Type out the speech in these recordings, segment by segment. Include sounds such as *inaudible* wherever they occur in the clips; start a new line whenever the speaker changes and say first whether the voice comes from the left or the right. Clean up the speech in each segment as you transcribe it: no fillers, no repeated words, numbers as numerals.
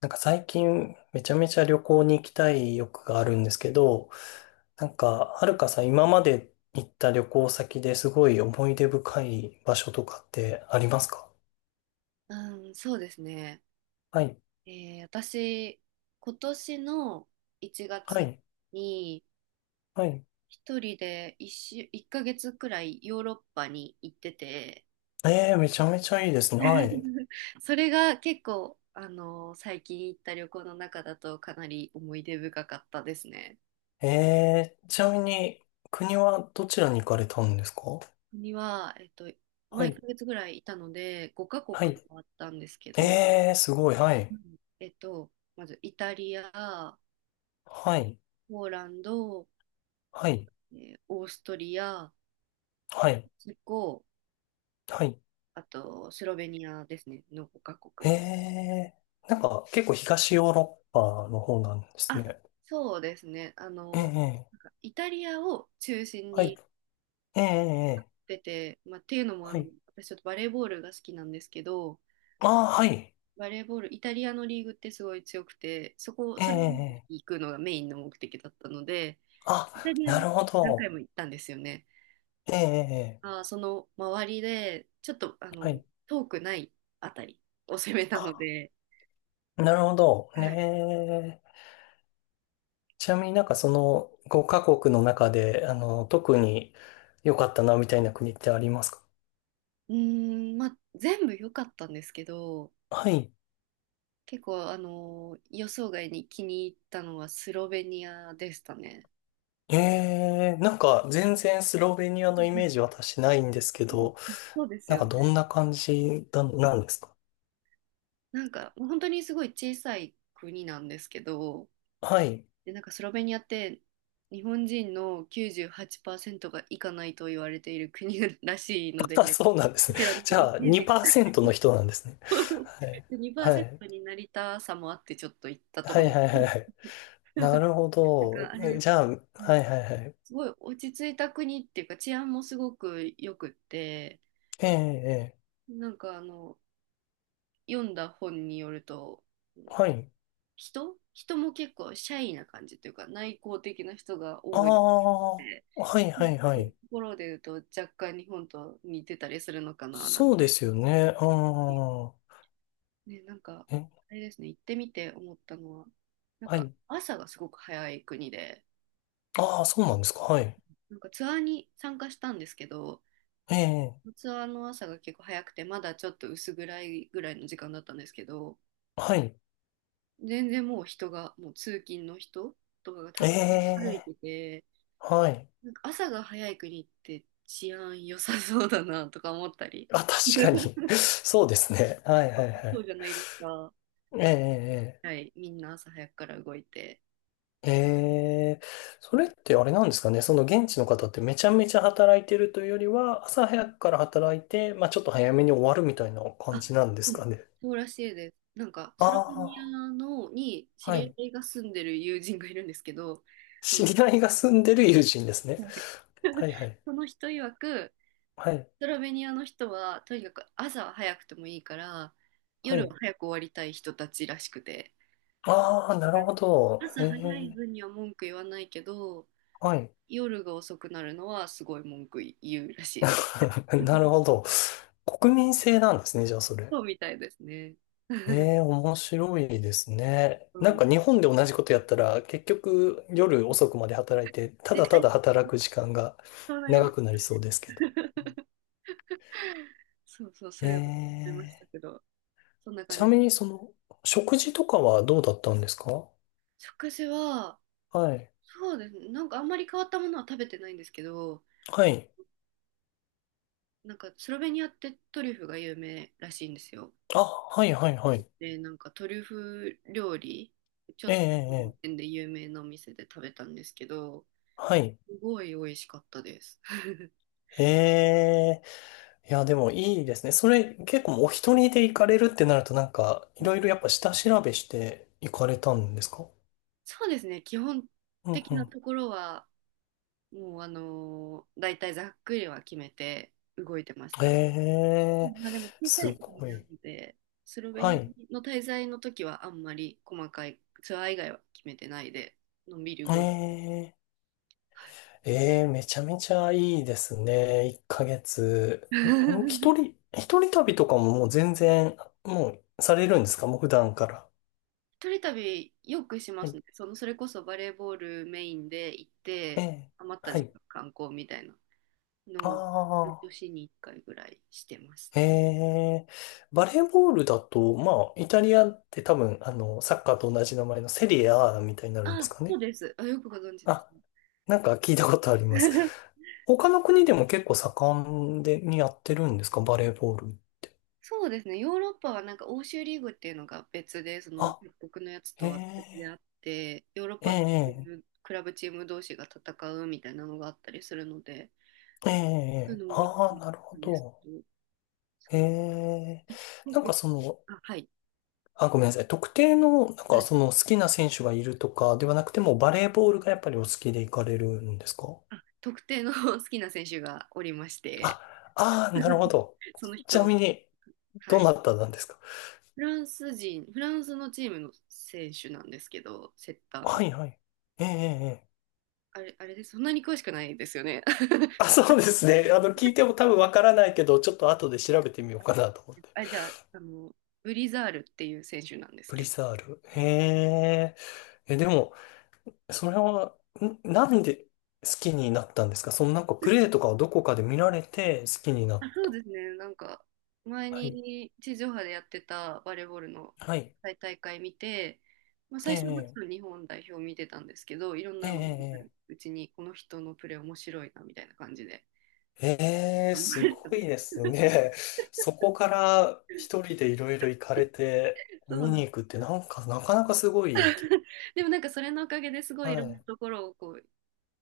left: なんか最近めちゃめちゃ旅行に行きたい欲があるんですけど、なんかはるかさん今まで行った旅行先ですごい思い出深い場所とかってありますか？
right: うん、そうですね。
left: はい、
right: 私、今年の1
left: は
right: 月
left: い、
right: に
left: はい。
right: 一人で1ヶ月くらいヨーロッパに行ってて、
left: めちゃめちゃいいですね。はい。
right: *laughs* それが結構、最近行った旅行の中だとかなり思い出深かったですね。
left: ちなみに国はどちらに行かれたんですか？
right: には、ま
left: は
right: あ1
left: い、
right: ヶ月ぐらいいたので、5カ国
left: はい。
right: もあったんですけど、
left: すごい、は
right: う
left: い。
right: ん、まずイタリア、
left: はい、
right: ポーランド、
left: はい、
right: オーストリア、
left: はい、
right: チェコ、
left: はい。
right: あとスロベニアですね、の5カ国で。
left: えなんか結構東ヨーロッパの方なんです
right: あ、
left: ね。
right: そうですね、
left: ええ、え
right: なん
left: え、
right: かイタリアを中心
left: はい。
right: に行
left: ええ、ええ、
right: ってて、まあ、っていうのも
left: はい。
right: 私ちょっとバレーボールが好きなんですけど、
left: ああ、はい。
right: バレーボール、イタリアのリーグってすごい強くて、
left: え
right: それに
left: え、え
right: 行
left: え、
right: くのがメインの目的だったので、
left: あ、
right: イタリア
left: な
right: に
left: るほ
right: 何回
left: ど。
right: も行ったんですよね。
left: ええ、ええ、
right: あー、その周りで、ちょっと
left: はい。
right: 遠くないあたりを攻めたの
left: あ、
right: で、
left: なるほど。
right: はい。
left: ねえ。ちなみになんかその5カ国の中で、あの、特に良かったなみたいな国ってありますか？
right: うーん、まあ、全部良かったんですけど、
left: はい。
right: 結構、予想外に気に入ったのはスロベニアでしたね。
left: ええ、なんか全然スロベニア
right: う
left: のイメー
right: ん、
left: ジ私ないんですけ
right: うん、
left: ど、
right: そうです
left: なん
right: よ
left: か
right: ね。
left: どんな感じだなんですか？
right: なんか、もう本当にすごい小さい国なんですけど、
left: はい。
right: で、なんかスロベニアって日本人の98%が行かないと言われている国 *laughs* らしいので、こ
left: あ、そうなんですね。
right: ちらなん
left: じ
right: かイ
left: ゃあ、
right: メージがない。
left: 2%の
right: *laughs*
left: 人なんですね。はい。はい。
right: 2%にパーセントになりたさもあってちょっと行ったと
left: は
right: こ
left: い
right: ろ。
left: はいはいはい。
right: *laughs*
left: なるほ
right: なんか
left: ど。
right: あれ
left: え、
right: です。
left: じゃあ、は
right: うん。
left: いはいはい。
right: すごい落ち着いた国っていうか治安もすごく良くって、
left: ええ、ええ。
right: なんか読んだ本によると
left: はい。
right: 人人も結構シャイな感じというか内向的な人が
left: あ
right: 多いっ
left: あ、
right: て、
left: はい
right: う
left: は
right: ん、
left: いは
right: そういうと
left: い。
right: ころで言うと若干日本と似てたりするのかななん
left: そ
right: て、
left: うですよね。ああ、
right: ね、なんか
left: え、
right: あれですね、行ってみて思ったのはなん
left: は
right: か
left: い。
right: 朝がすごく早い国で、
left: ああ、そうなんですか。はい。
right: なんかツアーに参加したんですけど
left: ええ、
right: ツアーの朝が結構早くて、まだちょっと薄暗いぐらいの時間だったんですけど、
left: はい。
right: 全然もう人が、もう通勤の人とかが
left: え
right: たくさん歩い
left: え、
right: てて、
left: はい。
right: なんか朝が早い国って治安良さそうだなとか思ったり、
left: あ、確かに。
right: *laughs*
left: *laughs* そうですね。はいはいは
right: そ
left: い。
right: うじゃないですか。
left: ええ、ええ。ええ、
right: はい、みんな朝早くから動いて。
left: へえ、そ
right: うん。
left: れってあれなんですかね、その現地の方ってめちゃめちゃ働いてるというよりは、朝早くから働いて、まあちょっと早めに終わるみたいな感
right: あ、
left: じなんで
right: う
left: す
right: ん、
left: かね。
right: そうらしいです。なんか、
left: あ
right: スロベニア
left: あ、
right: のに知
left: は
right: り
left: い。
right: 合いが住んでる友人がいるんですけど、あ
left: 知
right: の
left: り合いが住んでる友人ですね。
right: はい、
left: はいは
right: *laughs*
left: い。
right: その人曰く、
left: はい。
right: スロベニアの人はとにかく朝は早くてもいいから
left: は
right: 夜は
left: い。
right: 早く終わりたい人たちらしくて、
left: ああ、な
right: う
left: るほ
right: ん、
left: ど。え
right: 朝早い
left: え、
right: 分には文句言わないけど
left: はい。
right: 夜が遅くなるのはすごい文句言うらしいです。
left: *laughs* なる
right: *laughs*
left: ほど。国民性なんですね、じゃあそれ。
right: そうみたいですね。*laughs*
left: ええ、面白いですね。
right: う
left: なん
right: ん、
left: か日本で同じことやったら、結局夜遅くまで働いて、た
right: 絶
left: だた
right: 対
left: だ働く時間が
right: そうなりま
left: 長
right: す。
left: くなりそうですけど。
right: *laughs* そうそう、そ
left: え
right: れは思いました
left: え、
right: けど、そんな感
left: ちな
right: じで
left: みに
right: す。
left: その、食事とかはどうだったんですか？
right: 食事は、
left: はい。
right: そうですね、なんかあんまり変わったものは食べてないんですけど、
left: はい。
right: なんかスロベニアってトリュフが有名らしいんですよ。
left: あ、はいはいはい。
right: で、なんかトリュフ料理、ちょ
left: え
right: っ
left: え、え
right: とそ
left: え、
right: の
left: ええ、
right: 辺で有名なお店で食べたんですけど、
left: はい。
right: すごい美味しかったです。*laughs*
left: ええ、いや、でもいいですね。それ結構お一人で行かれるってなると、なんか、
right: う
left: い
right: ん、
left: ろいろやっぱ下調べして行かれたんですか？
right: そうですね、基本
left: うん
right: 的
left: う
right: な
left: ん、
right: ところは、もう大体ざっくりは決めて動いてまし
left: え
right: たね。う
left: え、
right: ん、まあでも小さ
left: す
right: い国
left: ご
right: なの
left: い。
right: で、スロベ
left: は
right: ニ
left: い。
right: アの滞在の時はあんまり細かいツアー以外は決めてないで、のんびり
left: え
right: 動いてる。
left: え、
right: はい。
left: ええ、めちゃめちゃいいですね。1ヶ月。ん、一
right: *laughs*
left: 人、一人旅とかももう全然、もうされるんですか、もう普段から。
right: 一人旅よくしま
left: は
right: す
left: い。
right: ね。その、それこそバレーボールメインで行っ
left: え
right: て、
left: え、
right: 余った
left: は
right: 時
left: い。
right: 間観光みたいなの
left: あ
right: を、年に1回ぐらいしてます
left: あ、え
right: ね。
left: え、バレーボールだと、まあ、イタリアって多分、あの、サッカーと同じ名前のセリエ A みたいになるんです
right: あ、
left: か
right: そう
left: ね。
right: です。あ、よくご存知です
left: あ、
right: ね。
left: なんか聞いたことあります。
right: *laughs*
left: 他の国でも結構盛んで、にやってるんですかバレーボール。
right: そうですね。ヨーロッパはなんか欧州リーグっていうのが別で、その
left: あ、
right: 各国のやつ
left: へ
right: とは別であ
left: え、
right: って、ヨーロッ
left: え
right: パの
left: え、
right: クラブチーム同士が戦うみたいなのがあったりするので、
left: ええ、え
right: そういう
left: え、
right: のも見て
left: ああ、なるほ
right: るんです
left: ど。
right: けど、そ
left: へ
right: う。
left: え、なんかその、
right: あ、はい。
left: あ、ごめんなさい。特定の、なんかその好きな選手がいるとかではなくても、バレーボールがやっぱりお好きで行かれるんですか？
right: あ、特定の *laughs* 好きな選手がおりまして、
left: あ、ああ、なるほ
right: *laughs*
left: ど。
right: その
left: ちな
right: 人、
left: みに、
right: は
left: ど
right: い、
left: なたなんですか？
right: フランス人、フランスのチームの選手なんですけど、セッター
left: は
right: の。
left: いはい。ええ、ええ。ええ、
right: あれです、そんなに詳しくないですよね。*laughs*
left: あ、そうですね。あの、聞いても多分わからないけど、ちょっと後で調べてみようかなと思って。
right: あれじゃあ、ブリザールっていう選手なんです
left: プリ
right: けど。
left: サール。へえ。え、でも、それは、ん、なんで好きになったんですか、そのなんかプレイとかをどこかで見られて好きにな
right: あ、
left: っ
right: そう
left: た。
right: ですね、なんか、前
left: はい。
right: に地上波でやってたバレーボールの
left: はい。
right: 大会見て、まあ、
left: え
right: 最初はもち
left: え、
right: ろん日本代表見てたんですけど、いろん
left: ええ、
right: なの見
left: え
right: る
left: え。
right: うちに、この人のプレー面白いなみたいな感じで。
left: ええ、
right: ありま
left: す
right: した
left: ごい
right: ね。
left: ですね。そこから一人でいろいろ行かれて
right: *laughs* そう
left: 見
right: な
left: に
right: ん
left: 行くってなんかなかなかすごい。
right: でもなんかそれのおかげですごいい
left: は
right: ろんな
left: い。
right: ところをこう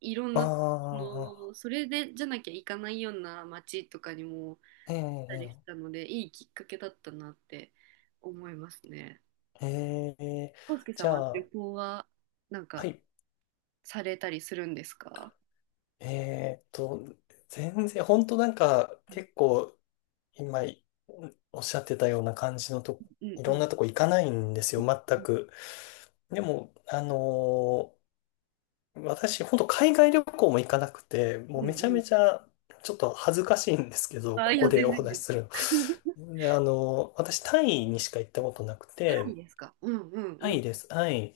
right: いろん
left: あ
right: なの
left: あ、
right: それでじゃなきゃ行かないような街とかにも行っ
left: え
right: たりし
left: え、
right: たのでいいきっかけだったなって思いますね。
left: ええ。ええ、
right: 康介さ
left: じ
right: ん
left: ゃ
right: は
left: あ、
right: 旅行はなん
left: は
right: か
left: い。
right: されたりするんですか？
left: えーっと、全然、本当なんか、
right: うん、
left: 結構、今、おっしゃってたような感じのと、
right: う
left: いろん
right: ん、
left: なとこ行かないんですよ、全く。でも、私、本当海外旅行も行かなくて、も
right: う
left: う
right: ん、
left: めちゃ
right: う
left: め
right: ん。
left: ちゃ、ちょっと恥ずかしいんですけど、
right: あ、
left: こ
right: い
left: こ
right: や、
left: で *laughs*
right: 全
left: お
right: 然全
left: 話しす
right: 然。
left: るの。で、私、タイにしか行ったことなく
right: タイ
left: て、
right: ですか？うん、うん、
left: タ
right: う
left: イ
right: ん、
left: です。はい。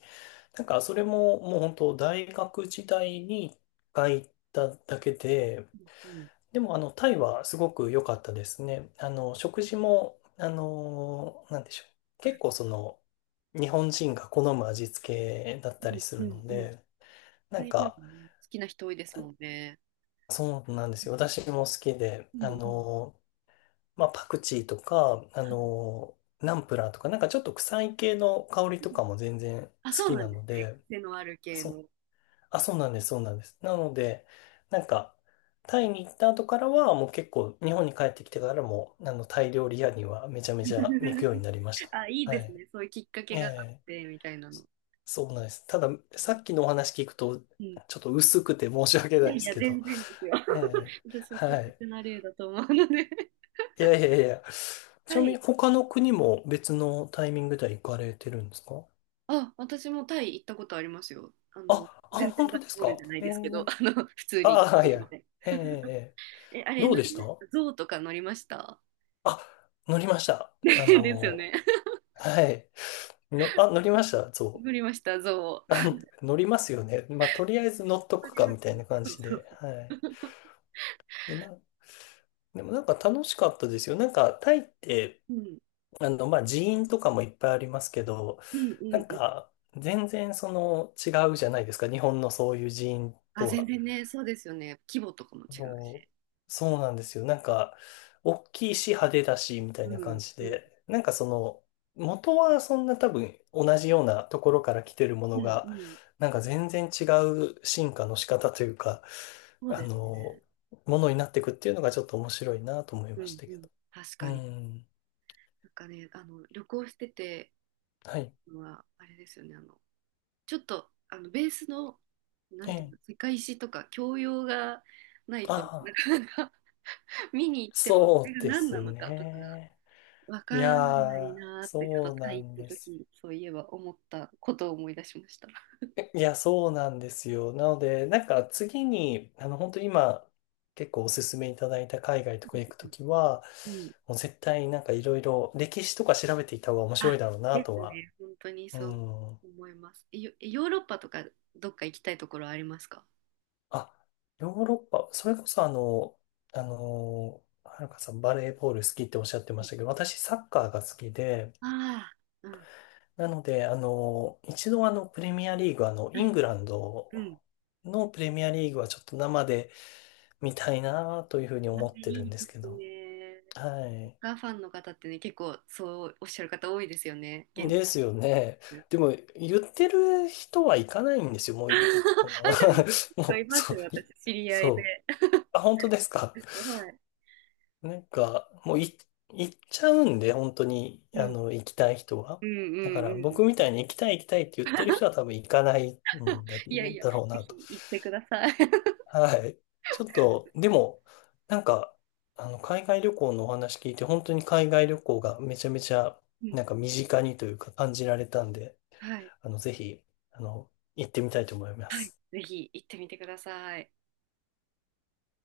left: なんか、それも、もう本当、大学時代に一回行っただけで、
right: うん、うん。
left: でも、あの、タイはすごく良かったですね。あの、食事も、あの、なんでしょう。
right: は
left: 結
right: い、
left: 構その、日本人が好む味付けだった
right: う
left: り
right: ん、
left: す
right: う
left: る
right: ん、
left: の
right: うん。
left: で、な
right: タ
left: ん
right: イ料理
left: か、
right: ね、好きな人多いですもんね。
left: そうなんですよ。私も好きで、
right: うん、
left: あ
right: うん、
left: の、まあ、パクチーとか、あの、ナンプラーとか、なんかちょっと臭い系の香りとかも全然好
right: あ、そう
left: き
right: なん
left: な
right: です
left: の
right: ね。
left: で、
right: 癖のある系
left: そ、
right: の。
left: あ、そうなんです、そうなんです。なので、なんか、タイに行った後からは、もう結構、日本に帰ってきてからも、あの、タイ料理屋にはめちゃめちゃ行くように
right: *laughs*
left: なりました。
right: あ、いい
left: は
right: です
left: い。
right: ね。そういうきっかけ
left: え
right: があっ
left: え、
right: て、みたいなの。
left: そうなんです。ただ、
right: う
left: さ
right: ん、
left: っきのお話聞くと、
right: うん。い
left: ちょっと薄くて申し訳ない
right: や
left: で
right: い
left: す
right: や、
left: け
right: 全
left: ど、
right: 然ですよ。
left: ええ、
right: *laughs* 私は特
left: はい。
right: 別な例だと思うので。
left: いやいやいや。ち
right: は
left: なみ
right: い。
left: に、他の国も別のタイミングでは行かれてるんですか？
right: あ、私もタイ行ったことありますよ。
left: あ、あ、
right: 全
left: 本
right: 然バ
left: 当
right: レ
left: です
right: ボー
left: か？
right: ルじゃない
left: え
right: で
left: え、
right: すけど、普通
left: あ
right: に。
left: あ、はいはい。ええ、ええ、
right: え、あれ
left: どう
right: 乗
left: で
right: り
left: し
right: ま
left: た？
right: した？象とか乗りました？
left: あ、乗りました。
right: *laughs*
left: あ
right: ですよ
left: の、
right: ね。
left: はい。の、あ、乗りました。そ
right: 乗りました、象。
left: う。あ、乗りますよね。まあ、とりあえず乗っと
right: 乗
left: く
right: り
left: か、
right: ま
left: み
right: し
left: た
right: た
left: い
right: ね。
left: な感
right: そう
left: じで。はい。
right: そうそう。
left: で、な、でもなんか楽しかったですよ。なんか、タイって、
right: うん。
left: あの、まあ、寺院とかもいっぱいありますけど、
right: うん、う
left: な
right: ん、
left: ん
right: うん。
left: か、全然その、違うじゃないですか。日本のそういう寺院
right: あ、
left: と
right: 全
left: は。
right: 然ね、そうですよね。規模とかも違う
left: そう、
right: し。
left: そうなんですよ。なんか、大きいし派手だし、みたい
right: う
left: な感
right: ん、
left: じ
right: うん、
left: で。なんかその、元はそんな多分同じようなところから来てるも
right: う
left: の
right: ん、う
left: が、
right: ん、
left: なんか全然違う進化の仕方というか、
right: そう
left: あ
right: です
left: の、
right: ね。
left: ものになっていくっていうのがちょっと面白いなと思い
right: う
left: まし
right: ん、
left: た
right: う
left: け
right: ん、
left: ど。
right: 確
left: う
right: かに。
left: ん。
right: なんかね、旅行してて
left: はい。
right: のはあれですよね。ちょっとベースの、な
left: え
right: んていう
left: え。
right: の、世界史とか教養がない
left: あ
right: とな
left: あ、
right: かなか *laughs* 見に行ってもこれ
left: そう
right: が
left: で
right: 何な
left: す
right: のかとかが
left: ね。
right: わか
left: い
right: らな
left: や
right: い
left: ー、
right: なーって、ちょっ
left: そ
right: と
left: う
right: タ
left: な
right: イ
left: ん
right: 行っ
left: で
right: た
left: す。
right: 時そういえば思ったことを思い出しました。
left: いや、そうなんですよ。なので、なんか次に、あの、本当今、結構おすすめいただいた海外とか行く
right: う
left: と
right: ん、
left: きは、
right: うん、
left: もう絶対なんかいろいろ歴史とか調べていた方が面白い
right: あ、
left: だろうな
right: で
left: と
right: す
left: は。
right: ね。本当に
left: う
right: そう
left: ん。
right: 思います。ヨーロッパとかどっか行きたいところありますか？
left: あ、ヨーロッパ、それこそあの、あの、はるかさんバレーボール好きっておっしゃってましたけど、私サッカーが好きで、
right: ああ、うん。
left: なので、あの、一度あの、プレミアリーグ、あの、イ
right: はい。
left: ングランド
right: うん。
left: のプレミアリーグはちょっと生で、みたいなというふうに
right: あ、
left: 思ってる
right: い
left: ん
right: い
left: です
right: で
left: け
right: す
left: ど。
right: ね。
left: は
right: サッ
left: い。
right: カーファンの方ってね、結構そうおっしゃる方多いですよね。現地。
left: ですよね。でも、
right: *laughs*
left: 言ってる人は行かないんですよ。もうい、あの、
right: あ、でも、
left: *laughs*
right: 結構
left: も
right: い
left: う、
right: ます
left: そう、
right: よ、
left: い、
right: 私、知り合いで。
left: そう。あ、本当ですか。
right: *laughs* はい。
left: なんか、もうい、行っちゃうんで、本当に、
right: う
left: あ
right: ん。
left: の、行きたい人は。
right: うん、う
left: だから、
right: ん、うん。
left: 僕みたいに行きたい行きたいって言ってる人は
right: *laughs*
left: 多分行かないんだ、
right: いやいや、
left: だろう
right: ぜ
left: なと。
right: ひ行ってください。*laughs*
left: はい。ちょっと、でも、なんか、あの、海外旅行のお話聞いて、本当に海外旅行がめちゃめちゃ、
right: うん。
left: なんか身近にというか感じられたんで、
right: はい。
left: あの、ぜひ、あの、行ってみたいと思いま
right: はい。
left: す。
right: ぜひ行ってみてください。